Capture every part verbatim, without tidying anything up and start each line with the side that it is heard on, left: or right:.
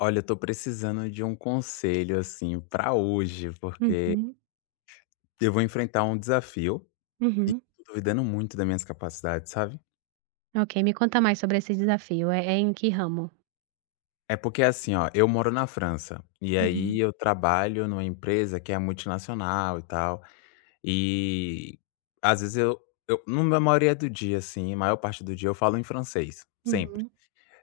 left: Olha, eu tô precisando de um conselho, assim, pra hoje, porque
right: Uhum,
left: eu vou enfrentar um desafio.
right: uhum.
left: Tô duvidando muito das minhas capacidades, sabe?
right: Ok, me conta mais sobre esse desafio, é é em que ramo?
left: É porque, assim, ó, eu moro na França, e
right: Uhum,
left: aí eu trabalho numa empresa que é multinacional e tal, e às vezes eu, eu na maioria do dia, assim, a maior parte do dia eu falo em francês, sempre.
right: uhum,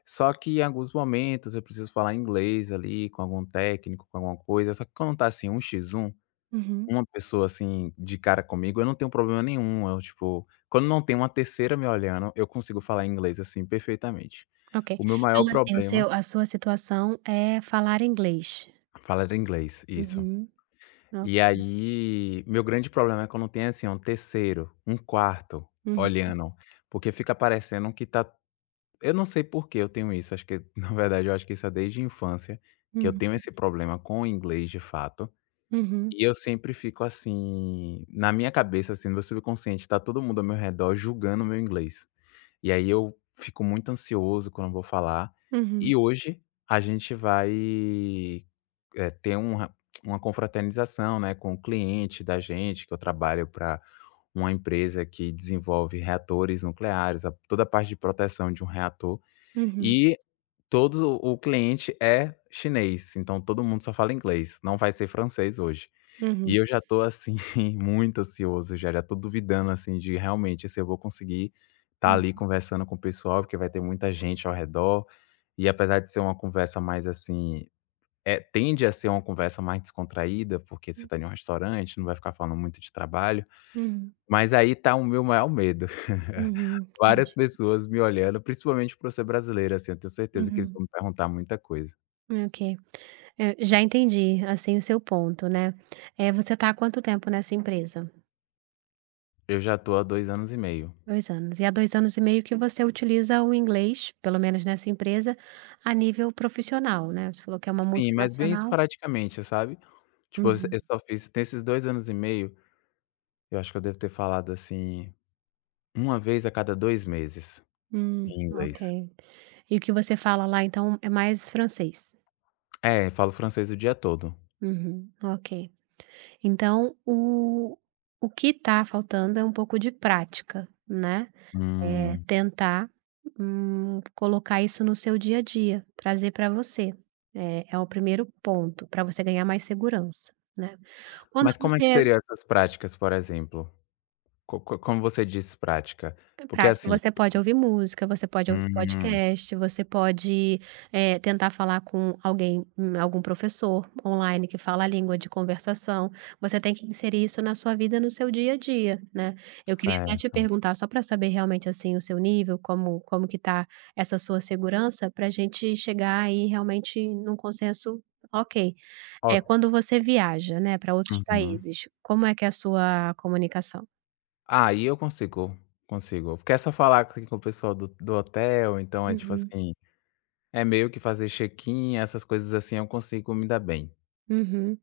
left: Só que em alguns momentos eu preciso falar inglês ali com algum técnico, com alguma coisa, só que quando tá assim, um x um.
right: uhum,
left: Uma pessoa, assim, de cara comigo, eu não tenho problema nenhum, eu, tipo, quando não tem uma terceira me olhando, eu consigo falar inglês, assim, perfeitamente.
right: ok.
left: O meu maior
right: Então, assim, o
left: problema.
right: seu a sua situação é falar inglês?
left: Falar inglês, isso.
right: Uhum, ok.
left: E aí, meu grande problema é quando tem, assim, um terceiro, um quarto
right: Uhum,
left: olhando, porque fica parecendo que tá. Eu não sei por que eu tenho isso, acho que, na verdade, eu acho que isso é desde a infância, que eu
right: uhum,
left: tenho esse problema com o inglês de fato.
right: uhum,
left: E eu sempre fico assim, na minha cabeça, assim, no meu subconsciente, tá todo mundo ao meu redor julgando o meu inglês. E aí eu fico muito ansioso quando eu vou falar.
right: uhum,
left: E hoje a gente vai, eh, ter uma uma confraternização, né, com o cliente da gente, que eu trabalho para uma empresa que desenvolve reatores nucleares, a toda a parte de proteção de um reator.
right: uhum,
left: E todo o o cliente é chinês, então todo mundo só fala inglês, não vai ser francês hoje. E
right: uhum,
left: eu já tô assim, muito ansioso já, já tô duvidando assim de realmente se eu vou conseguir estar
right: uhum,
left: ali conversando com o pessoal, porque vai ter muita gente ao redor. E apesar de ser uma conversa mais assim, eh, tende a ser uma conversa mais descontraída, porque você tá em um restaurante, não vai ficar falando muito de trabalho,
right: uhum,
left: mas aí tá o meu maior medo.
right: uhum,
left: Várias
right: entendi.
left: pessoas me olhando, principalmente por eu ser brasileiro, assim, eu tenho certeza que eles
right: Uhum,
left: vão me perguntar muita coisa.
right: ok. Eh, já entendi, assim, o seu ponto, né. É, você está há quanto tempo nessa empresa?
left: Eu já tô há dois anos e meio.
right: Dois anos. E há dois anos e meio que você utiliza o inglês, pelo menos nessa empresa, a nível profissional, né. Você falou que é uma
left: Sim, mas bem
right: multinacional.
left: esporadicamente, sabe. Tipo, eu
right: Uhum.
left: eu só fiz nesses dois anos e meio, eu acho que eu devo ter falado, assim, uma vez a cada dois meses
right: Hum,
left: em
right: ok.
left: inglês.
right: E o que você fala lá, então, é mais francês?
left: É, eu falo francês o dia todo.
right: Uhum, ok. Então o o que está faltando é um pouco de prática, né. Eh,
left: Hum.
right: tentar, hum, colocar isso no seu dia a dia, trazer para você. Eh, é o primeiro ponto, para você ganhar mais segurança, né. Quando
left: Mas como é que
right: você.
left: seriam essas práticas, por exemplo? Co co como você diz prática?
right: É
left: Porque
right: prático,
left: assim,
right: você pode ouvir música, você pode ouvir
left: hum,
right: podcast, você pode, eh, tentar falar com alguém, hum, algum professor online que fala a língua de conversação, você tem que inserir isso na sua vida, no seu dia a dia, né. Eu queria até te
left: certo.
right: perguntar só para saber realmente, assim, o seu nível, como como que tá essa sua segurança, pra gente chegar aí realmente num consenso. Ok.
left: Ó.
right: É quando você viaja, né, para outros
left: Uhum.
right: países, como é que é a sua comunicação?
left: Ah, aí eu consigo, consigo. Porque é só falar com com o pessoal do do hotel, então é tipo
right: Uhum,
left: assim. É meio que fazer check-in, essas coisas assim, eu consigo me dar bem.
right: uhum.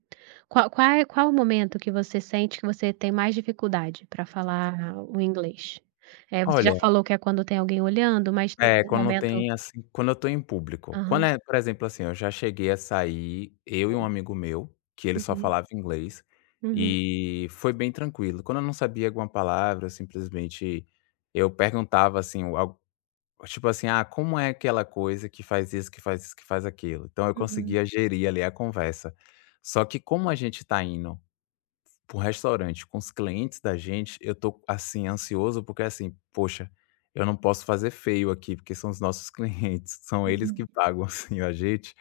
right: Qual qual é qual é o momento que você sente que você tem mais dificuldade para falar o inglês? Eh, você já
left: Olha,
right: falou que é quando tem alguém olhando, mas tem
left: é,
right: algum
left: quando
right: momento.
left: tem assim, quando eu tô em público. Quando
right: Aham.
left: é, por exemplo, assim, eu já cheguei a sair, eu e um amigo meu, que ele só
right: Uhum,
left: falava inglês,
right: uhum,
left: e foi bem tranquilo. Quando eu não sabia alguma palavra, eu simplesmente eu perguntava assim, o al tipo assim: "Ah, como é aquela coisa que faz isso, que faz isso, que faz aquilo?". Então eu
right: uhum,
left: conseguia gerir ali a conversa. Só que como a gente tá indo para um restaurante com os clientes da gente, eu tô assim ansioso, porque assim, poxa, eu não posso fazer feio aqui, porque são os nossos clientes, são eles
right: uhum,
left: que pagam assim a gente.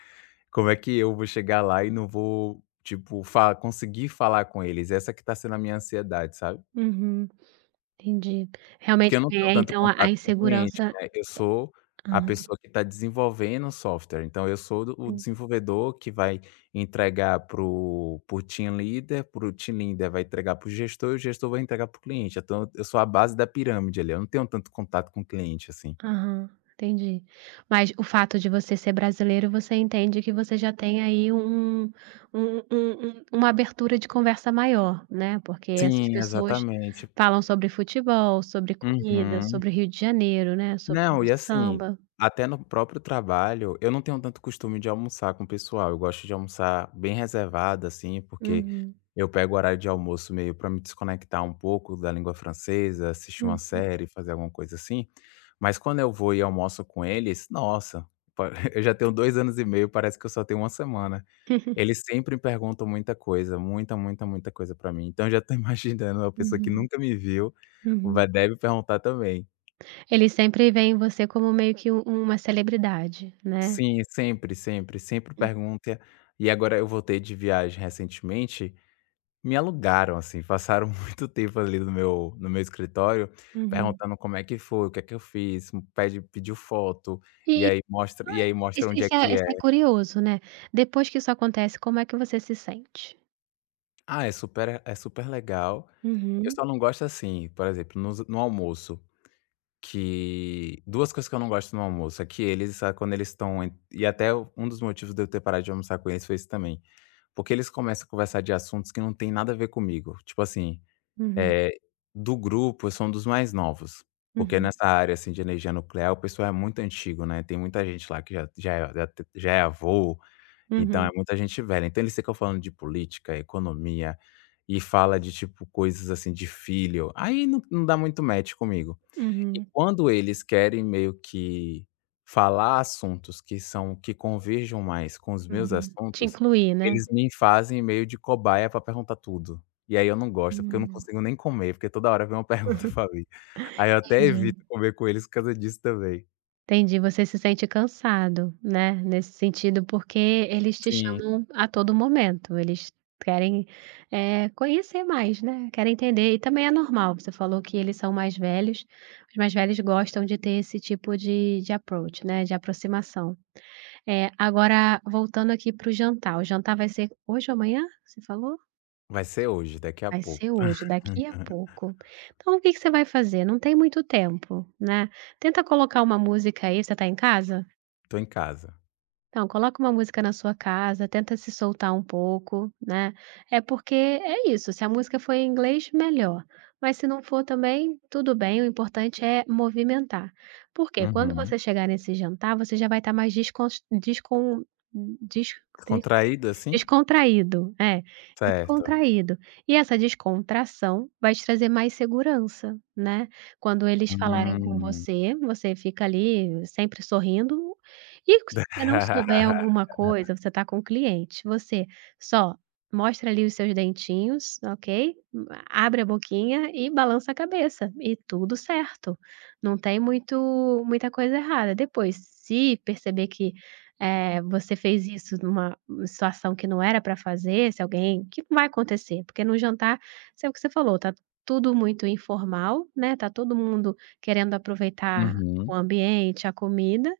left: Como é que eu vou chegar lá e não vou, tipo, fa conseguir falar com eles? Essa que tá sendo a minha ansiedade, sabe?
right: uhum, entendi.
left: Porque
right: Realmente
left: eu não tenho
right: é
left: tanto
right: então a a
left: contato com o cliente,
right: insegurança.
left: né, eu sou a
right: Hã.
left: pessoa que está desenvolvendo o software, então eu sou do o desenvolvedor que vai entregar para o team leader, para o team leader vai entregar para o gestor e o gestor vai entregar para o cliente, então eu sou a base da pirâmide ali, eu não tenho tanto contato com o cliente, assim.
right: Aham, entendi. Mas o fato de você ser brasileiro, você entende que você já tem aí um um um um uma abertura de conversa maior, né, porque essas
left: Sim,
right: pessoas
left: exatamente.
right: falam sobre futebol, sobre comida,
left: Uhum.
right: sobre Rio de Janeiro, né, sobre
left: Não, e assim,
right: samba.
left: até no próprio trabalho, eu não tenho tanto costume de almoçar com o pessoal, eu gosto de almoçar bem reservado, assim, porque
right: Uhum,
left: eu pego o horário de almoço meio para me desconectar um pouco da língua francesa, assistir uma
right: hum.
left: série, fazer alguma coisa assim. Mas quando eu vou e almoço com eles, nossa, pa- eu já tenho dois anos e meio, parece que eu só tenho uma semana. Eles sempre perguntam muita coisa, muita, muita, muita coisa para mim. Então eu já tô imaginando uma pessoa que
right: Uhum,
left: nunca me viu,
right: uhum.
left: vai deve perguntar também.
right: Eles sempre veem você como meio que u uma celebridade, né.
left: Sim, sempre, sempre, sempre pergunta. E agora eu voltei de viagem recentemente, me alugaram, assim, passaram muito tempo ali no meu no meu escritório,
right: Uhum.
left: perguntando como é que foi, o que é que eu fiz, pede pediu foto, e
right: E,
left: aí mostra, e
right: ah,
left: aí
right: isso
left: mostra onde é
right: isso é
left: que
right: isso
left: é.
right: é curioso, né. Depois que isso acontece, como é que você se sente?
left: Ah, é super é super legal, eu
right: Uhum,
left: só não gosto assim, por exemplo, nos no almoço, que duas coisas que eu não gosto no almoço, é que eles, ah, quando eles estão. E até um dos motivos de eu ter parado de almoçar com eles foi isso também. Porque eles começam a conversar de assuntos que não tem nada a ver comigo. Tipo assim,
right: uhum,
left: eh, do grupo eu sou um dos mais novos, porque
right: uhum,
left: nessa área, assim, de energia nuclear o pessoal é muito antigo, né, tem muita gente lá que já já é já te já é avô, então é
right: uhum,
left: muita gente velha. Então eles ficam falando de política, economia, e fala de, tipo, coisas assim de filho, aí não não dá muito match comigo. E
right: uhum,
left: quando eles querem meio que falar assuntos que são que converjam mais com os meus
right: uhum. Te
left: assuntos,
right: incluir, né.
left: eles me fazem meio de cobaia pra perguntar tudo. E aí eu não gosto, porque eu não
right: Hum.
left: consigo nem comer, porque toda hora vem uma pergunta pra mim. Aí eu até
right: Entendi.
left: evito comer com eles por causa disso também.
right: Entendi, você se sente cansado, né, nesse sentido, porque eles te
left: Sim,
right: chamam a todo momento, eles querem, eh, conhecer mais, né, querem entender e também é normal, você falou que eles são mais velhos, os mais velhos gostam de ter esse tipo de de approach, né, de aproximação. Eh, agora voltando aqui para o jantar, o jantar vai ser hoje ou amanhã, você falou?
left: vai ser hoje, daqui a
right: Vai
left: pouco.
right: ser hoje, daqui a pouco. Então o que que você vai fazer? Não tem muito tempo, né, tenta colocar uma música aí você tá em casa?
left: Tô em casa.
right: Então coloca uma música na sua casa, tenta se soltar um pouco, né, é porque é isso, se a música for em inglês, melhor, mas se não for também, tudo bem, o importante é movimentar. Porque quando
left: Uhum.
right: você chegar nesse jantar, você já vai estar mais descon descon des
left: Descontraído, assim?
right: Descontraído, é,
left: Certo.
right: descontraído. E essa descontração vai te trazer mais segurança, né. Quando eles falarem com
left: Hum.
right: você, você fica ali sempre sorrindo, e se você não souber alguma coisa, você está com o cliente, você só mostra ali os seus dentinhos, ok, abre a boquinha e balança a cabeça, e tudo certo. Não tem muito muita coisa errada. Depois, se perceber que, eh, você fez isso numa situação que não era para fazer, se alguém que não vai acontecer, porque no jantar, sei o que você falou, tá tudo muito informal, né, tá todo mundo querendo aproveitar o
left: Uhum.
right: ambiente, a comida,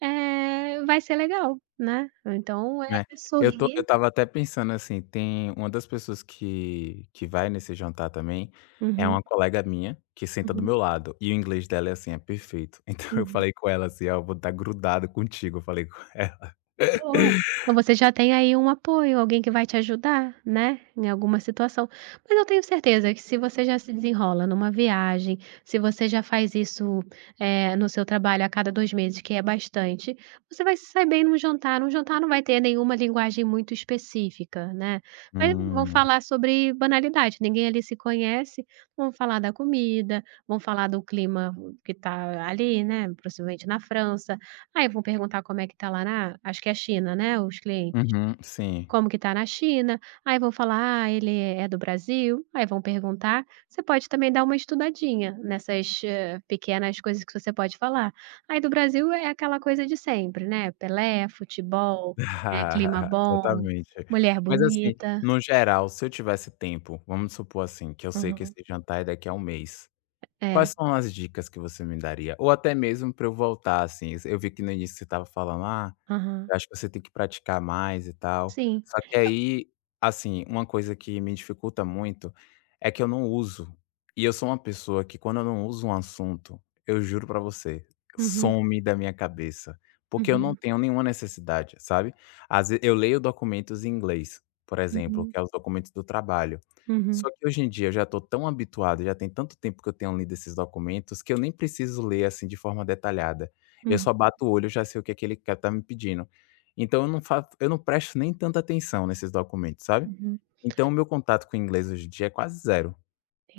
right: eh, vai ser legal, né. Então é
left: É, eu tô eu
right: sorrir.
left: estava até pensando assim, tem uma das pessoas que que vai nesse jantar também, é
right: Uhum,
left: uma colega minha, que senta do
right: uhum,
left: meu lado, e o inglês dela é assim, é perfeito. Então eu
right: uhum.
left: falei com ela assim: "Ah, eu vou estar grudado contigo", eu falei com ela.
right: Boa. Então você já tem aí um apoio, alguém que vai te ajudar, né, em alguma situação. Mas eu tenho certeza que se você já se desenrola numa viagem, se você já faz isso, eh, no seu trabalho a cada dois meses, que é bastante, você vai se sair bem num jantar. Um jantar não vai ter nenhuma linguagem muito específica, né, mas vão
left: Hum,
right: falar sobre banalidade, ninguém ali se conhece, vão falar da comida, vão falar do clima que está ali, né, possivelmente na França. Aí vão perguntar como é que tá lá na acho que é China, né, os clientes.
left: uhum, sim.
right: Como que tá na China, aí vão falar: "Ah, ele é do Brasil", aí vão perguntar. Você pode também dar uma estudadinha nessas, eh, pequenas coisas que você pode falar. Aí do Brasil é aquela coisa de sempre, né, Pelé, futebol, eh, clima bom,
left: Exatamente.
right: mulher
left: Mas assim,
right: bonita.
left: no geral, se eu tivesse tempo, vamos supor assim, que eu sei que
right: Aham.
left: esse jantar é daqui a um mês,
right: É,
left: quais são as dicas que você me daria? Ou até mesmo para eu voltar assim, eu vi que no início você estava falando: "Ah".
right: aham.
left: Eu acho que você tem que praticar mais e tal.
right: Sim.
left: Só que aí, assim, uma coisa que me dificulta muito é que eu não uso. E eu sou uma pessoa que quando eu não uso um assunto, eu juro pra você,
right: Uhum,
left: some da minha cabeça, porque eu não
right: uhum,
left: tenho nenhuma necessidade, sabe. Às ve eu leio documentos em inglês, por exemplo,
right: uhum,
left: que é os documentos do trabalho.
right: uhum,
left: Só que hoje em dia eu já tô tão habituado, já tem tanto tempo que eu tenho lido esses documentos que eu nem preciso ler, assim, de forma detalhada. Eu só
right: uhum,
left: bato o olho, eu já sei o que aquele cara tá me pedindo. Então eu não fa eu não presto nem tanta atenção nesses documentos, sabe.
right: uhum.
left: Então o meu contato com o inglês hoje em dia é quase zero.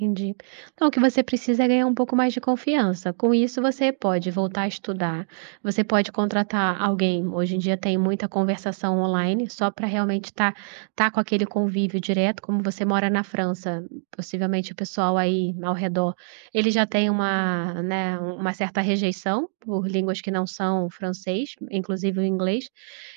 right: Entendi. Então, o que você precisa é ganhar um pouco mais de confiança. Com isso, você pode voltar a estudar, você pode contratar alguém. Hoje em dia tem muita conversação online, só para realmente estar tá, tá com aquele convívio direto. Como você mora na França, possivelmente o pessoal aí ao redor, ele já tem uma, né, uma certa rejeição por línguas que não são francês, inclusive o inglês.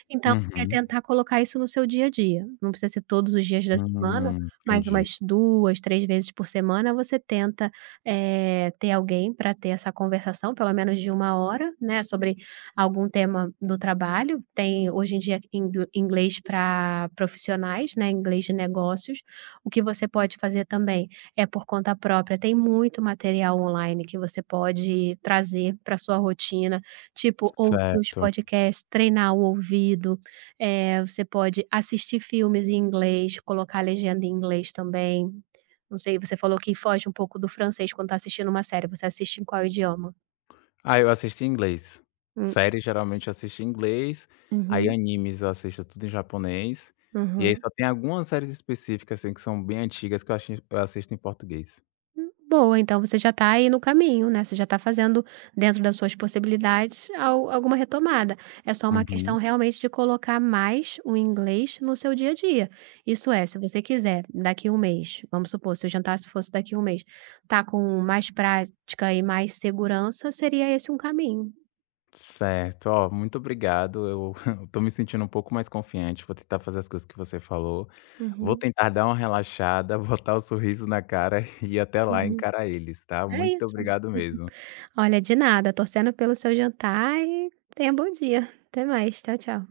right: Então, é
left: Uhum.
right: tentar colocar isso no seu dia a dia. Não precisa ser todos os dias da semana,
left: Hum,
right: mais
left: entendi.
right: umas duas, três vezes por semana, você tenta, eh, ter alguém para ter essa conversação, pelo menos de uma hora, né, sobre algum tema do trabalho. Tem hoje em dia ingl inglês para profissionais, né, inglês de negócios. O que você pode fazer também é por conta própria, tem muito material online que você pode trazer para sua rotina, tipo ouvir os
left: Certo.
right: podcasts, treinar o ouvido, eh, você pode assistir filmes em inglês, colocar a legenda em inglês também. Não sei, você falou que foge um pouco do francês quando está assistindo uma série, você assiste em qual idioma?
left: Ah, eu assisto em inglês.
right: Hum,
left: Séries geralmente eu assisto em inglês, aí
right: uhum.
left: animes eu assisto tudo em japonês, e aí
right: Uhum.
left: só tem algumas séries específicas, assim, que são bem antigas que eu assis eu assisto em português.
right: Hum, boa, então você já está aí no caminho, né, você já está fazendo dentro das suas possibilidades al alguma retomada. É só uma questão
left: Uhum.
right: realmente de colocar mais o inglês no seu dia a dia. Isso é, se você quiser daqui um mês, vamos supor, se o jantar se fosse daqui um mês, tá com mais prática e mais segurança, seria esse um caminho.
left: Certo, ó, muito obrigado. Eu eu tô me sentindo um pouco mais confiante, vou tentar fazer as coisas que você falou, vou
right: Uhum,
left: tentar dar uma relaxada, botar o sorriso na cara e ir até lá
right: uhum.
left: encarar eles, tá?
right: É
left: Muito
right: isso.
left: obrigado mesmo.
right: Olha, de nada, torcendo pelo seu jantar e tenha bom dia. Até mais, tchau, tchau.